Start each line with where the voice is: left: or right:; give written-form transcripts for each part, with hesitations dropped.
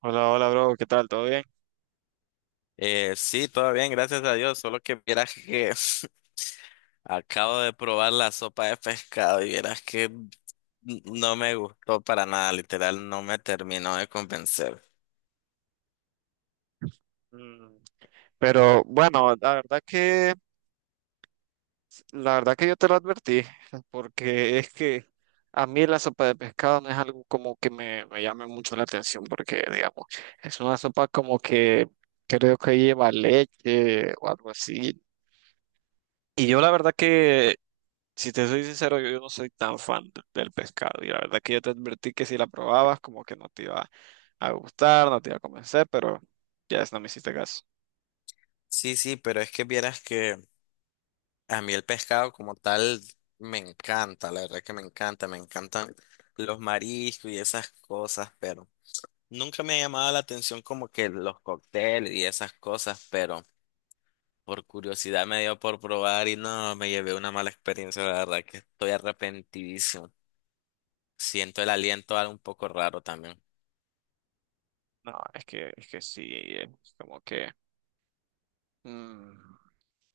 right: Hola, hola, bro, ¿qué tal? ¿Todo bien?
left: Sí, todo bien, gracias a Dios. Solo que vieras que acabo de probar la sopa de pescado y vieras que no me gustó para nada, literal, no me terminó de convencer.
right: Mm. Pero bueno, la verdad que yo te lo advertí, porque es que a mí la sopa de pescado no es algo como que me llame mucho la atención, porque digamos, es una sopa como que creo que lleva leche o algo así. Y yo la verdad que, si te soy sincero, yo no soy tan fan del pescado, y la verdad que yo te advertí que si la probabas, como que no te iba a gustar, no te iba a convencer, pero ya es, no me hiciste caso.
left: Sí, sí, pero es que vieras que a mí el pescado como tal me encanta, la verdad que me encanta, me encantan los mariscos y esas cosas, pero nunca me ha llamado la atención como que los cócteles y esas cosas, pero. Por curiosidad me dio por probar y no, me llevé una mala experiencia, la verdad que estoy arrepentidísimo. Siento el aliento algo un poco raro también.
right: No, es que sí, es como que... mm,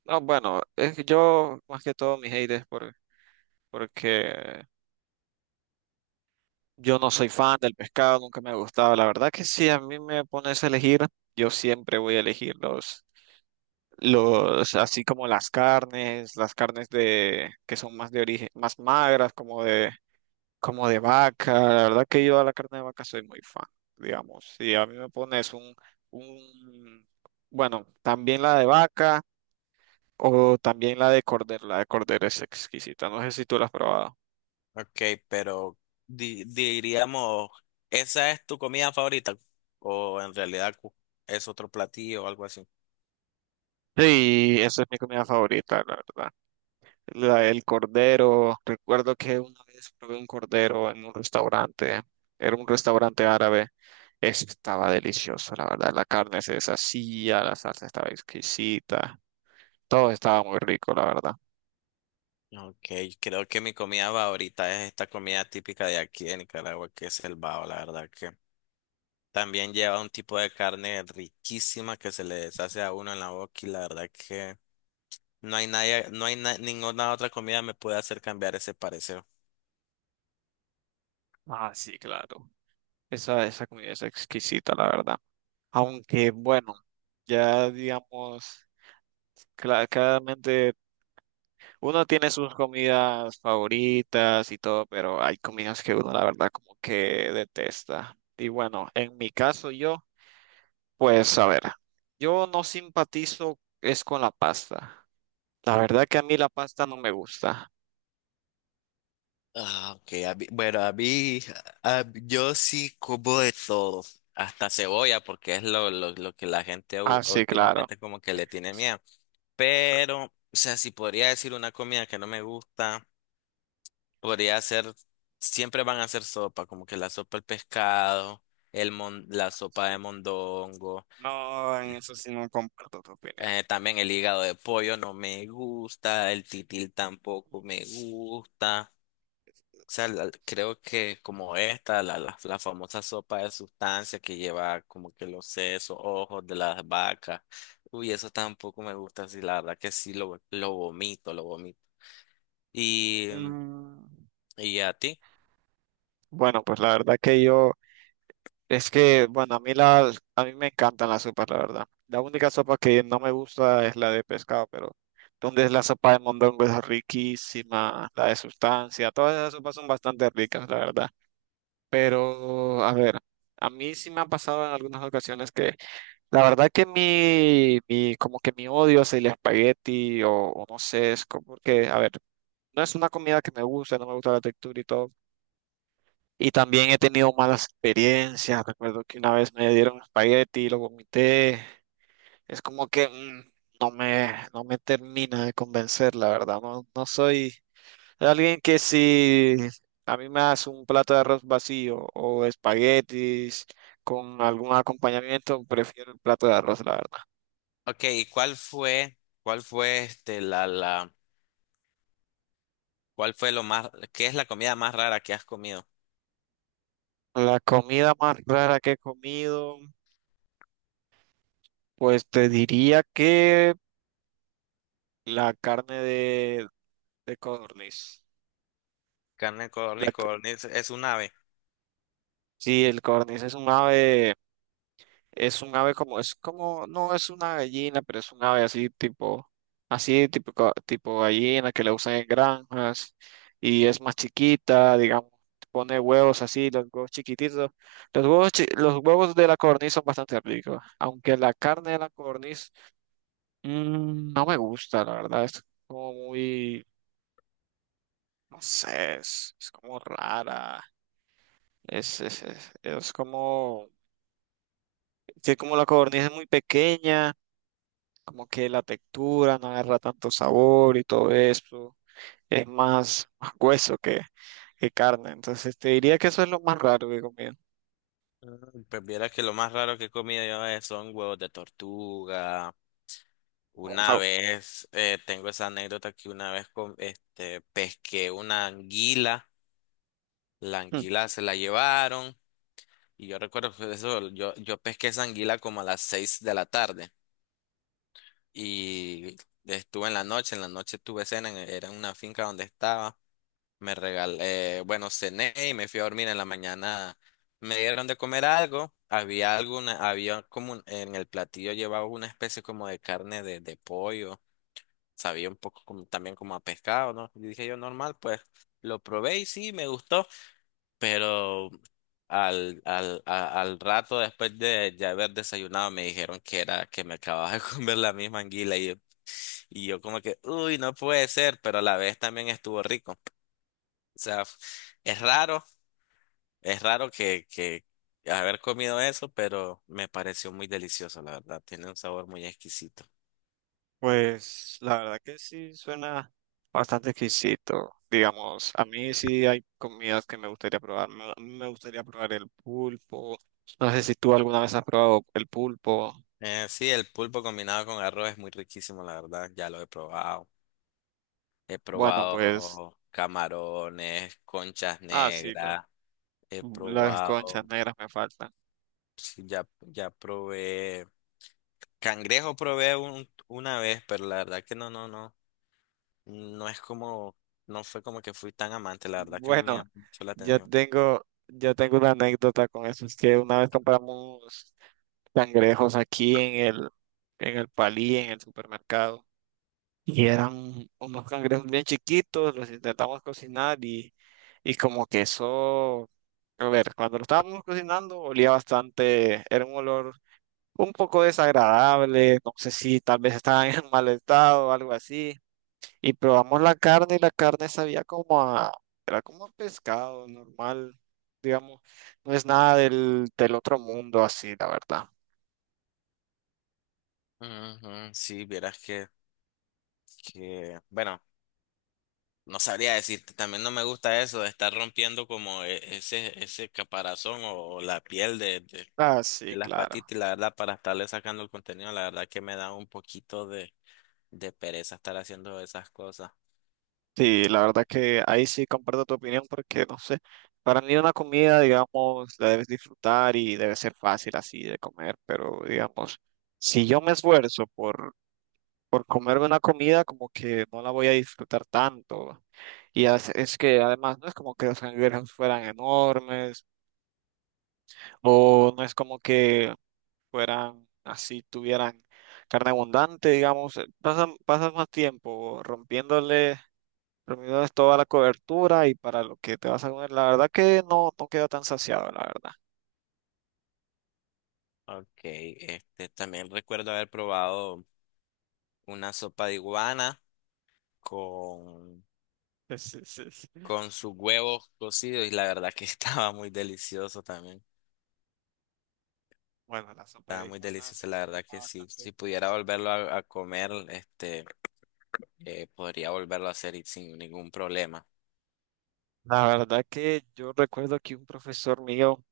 right: no, bueno, es que yo más que todo mis hate es porque yo no soy fan del pescado, nunca me ha gustado. La verdad que si a mí me pones a elegir, yo siempre voy a elegir los, así como las carnes de, que son más de origen, más magras, como de vaca. La verdad que yo a la carne de vaca soy muy fan, digamos. Si a mí me pones un, bueno, también la de vaca. O también la de cordero es exquisita, no sé si tú la has probado.
left: Ok, pero diríamos, ¿esa es tu comida favorita? ¿O en realidad es otro platillo o algo así?
right: Sí, esa es mi comida favorita, la verdad. La del cordero, recuerdo que una vez probé un cordero en un restaurante, era un restaurante árabe, estaba delicioso, la verdad, la carne se deshacía, la salsa estaba exquisita, todo estaba muy rico, la verdad.
left: Ok, creo que mi comida favorita es esta comida típica de aquí de Nicaragua, que es el bao, la verdad que también lleva un tipo de carne riquísima que se le deshace a uno en la boca y la verdad que... No hay nadie, no hay ninguna otra comida me puede hacer cambiar ese parecer.
right: Ah, sí, claro. Esa comida es exquisita, la verdad. Aunque, bueno, ya digamos, claramente, uno tiene sus comidas favoritas y todo, pero hay comidas que uno la verdad como que detesta. Y bueno, en mi caso yo, pues a ver, yo no simpatizo es con la pasta. La verdad que a mí la pasta no me gusta.
left: Ah, ok. Bueno, a mí, yo sí como de todo. Hasta cebolla, porque es lo que la gente
right: Ah, sí, claro.
left: últimamente como que le tiene miedo. Pero, o sea, si podría decir una comida que no me gusta, podría ser, siempre van a ser sopa, como que la sopa del pescado, el la sopa de
right: Así que
left: mondongo.
right: no, en eso sí no comparto tu opinión.
left: También el hígado de pollo no me gusta, el titil tampoco me gusta. O sea, creo que como esta, la famosa sopa de sustancias que lleva como que los sesos, ojos de las vacas. Uy, eso tampoco me gusta, sí, la verdad que sí, lo vomito, lo vomito. Y,
right: Mm.
left: y a ti.
right: Bueno, pues la verdad que yo, es que, bueno, a mí me encantan las sopas, la verdad. La única sopa que no me gusta es la de pescado, pero donde es la sopa de mondongo es riquísima, la de sustancia, todas esas sopas son bastante ricas, la verdad. Pero, a ver, a mí sí me ha pasado en algunas ocasiones que, la verdad que mi como que mi odio hacia el espagueti o no sé, es como que, a ver, no es una comida que me gusta, no me gusta la textura y todo y también he tenido malas experiencias. Recuerdo que una vez me dieron espagueti y lo vomité. Es como que no me termina de convencer, la verdad. No, no soy alguien que si a mí me das un plato de arroz vacío o espaguetis con algún acompañamiento, prefiero el plato de arroz, la verdad.
left: Ok, cuál fue este, cuál fue lo más, ¿qué es la comida más rara que has comido?
right: La comida más rara que he comido, pues te diría que la carne de codorniz.
left: Carne de
right: La
left: codorniz, codorniz, es un ave.
right: sí, el cornis es un ave como, es como, no es una gallina, pero es un ave así tipo, así tipo, tipo gallina que le usan en granjas y es más chiquita, digamos, pone huevos así, los huevos chiquititos. Los huevos, los huevos de la cornis son bastante ricos, aunque la carne de la cornis no me gusta, la verdad, es como muy, no sé, es como rara, es como... que como la codorniz es muy pequeña, como que la textura no agarra tanto sabor y todo eso, más hueso que carne. Entonces te diría que eso es lo más raro que he comido.
left: Mm, pues viera que lo más raro que he comido yo son huevos de tortuga. Una
right: Wow.
left: vez, tengo esa anécdota que una vez pesqué una anguila, la
right: Hmm.
left: anguila se la llevaron y yo recuerdo que eso, yo pesqué esa anguila como a las 6 de la tarde y estuve en la noche tuve cena, era en una finca donde estaba. Me regalé, bueno, cené y me fui a dormir en la mañana. Me dieron de comer algo. Había alguna, había como en el platillo llevaba una especie como de carne de pollo. Sabía un poco como, también como a pescado, ¿no? Y dije yo, normal, pues lo probé y sí, me gustó. Pero al rato después de ya haber desayunado me dijeron que era que me acababa de comer la misma anguila y yo como que, uy, no puede ser, pero a la vez también estuvo rico. O sea, es raro. Es raro que haber comido eso, pero me pareció muy delicioso, la verdad. Tiene un sabor muy exquisito.
right: Pues la verdad que sí suena bastante exquisito. Digamos, a mí sí hay comidas que me gustaría probar. Me gustaría probar el pulpo. No sé si tú alguna vez has probado el pulpo.
left: Sí, el pulpo combinado con arroz es muy riquísimo, la verdad. Ya lo he probado. He
right: Bueno, pues,
left: probado camarones, conchas
right: ah, sí,
left: negras. He
right: las conchas
left: probado,
right: negras me faltan.
left: sí, ya probé. Cangrejo probé una vez, pero la verdad que no. No es como, no fue como que fui tan amante, la verdad que no me
right: Bueno,
left: llamó mucho la atención.
right: yo tengo una anécdota con eso. Es que una vez compramos cangrejos aquí en el Palí, en el supermercado. Y eran unos cangrejos bien chiquitos, los intentamos cocinar y como que eso, a ver, cuando lo estábamos cocinando olía bastante, era un olor un poco desagradable, no sé si tal vez estaban en mal estado o algo así. Y probamos la carne y la carne sabía como a, era como a pescado normal, digamos. No es nada del otro mundo así, la verdad.
left: Ujú, sí, vieras que. Que, bueno, no sabría decirte, también no me gusta eso de estar rompiendo como ese, ese caparazón o la piel
right: Ah, sí,
left: de las
right: claro.
left: patitas, y la verdad, para estarle sacando el contenido, la verdad que me da un poquito de pereza estar haciendo esas cosas. Mm,
right: Sí, la verdad que ahí sí comparto tu opinión porque, no sé, para mí una comida, digamos, la debes disfrutar y debe ser fácil así de comer, pero, digamos, si yo me esfuerzo por comerme una comida, como que no la voy a disfrutar tanto. Y as- es que además no es como que los canguros fueran enormes. O no es como que fueran así, tuvieran carne abundante, digamos. Pasas más tiempo rompiéndoles toda la cobertura y para lo que te vas a comer, la verdad que no, no queda tan saciado, la verdad.
left: ok, este, también recuerdo haber probado una sopa de iguana con,
right: Es- es- es-
left: con sus huevos cocidos y la verdad que estaba muy delicioso también.
right: Bueno, la sopa
left: Estaba
right: de
left: muy
right: iguanas
left: delicioso,
right: sí
left: la
right: me
left: verdad
right: llama
left: que sí.
right: bastante.
left: Si pudiera volverlo a comer, este, podría volverlo a hacer y sin ningún problema.
right: La verdad que yo recuerdo que un profesor mío,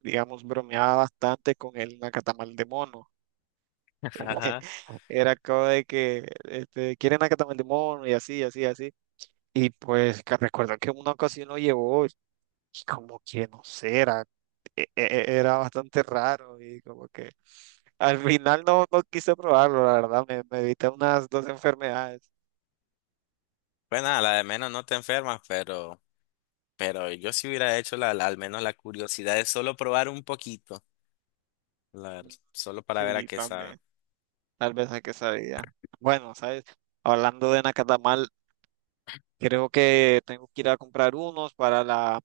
right: digamos, bromeaba bastante con el nacatamal de mono.
left: Ajá.
right: Era como de que este, quieren nacatamal de mono y así, así, así. Y pues que recuerdo que en una ocasión lo llevó y como que no sé, era, era bastante raro y como que al final no, no quise probarlo, la verdad, me evité unas 2 enfermedades.
left: Pues nada, la de menos no te enfermas, pero yo sí hubiera hecho al menos la curiosidad de solo probar un poquito, la-
right: Mm.
left: solo para ver a
right: Sí,
left: qué sabe.
right: también, tal vez hay que sabía. Bueno, ¿sabes? Hablando de nacatamal, creo que tengo que ir a comprar unos para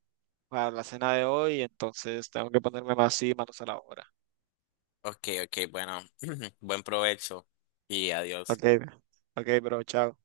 right: para la cena de hoy, entonces tengo que ponerme más y manos a la obra.
left: Ok, ok, bueno, buen provecho y
right: Ok,
left: adiós.
right: ok, bro, chao.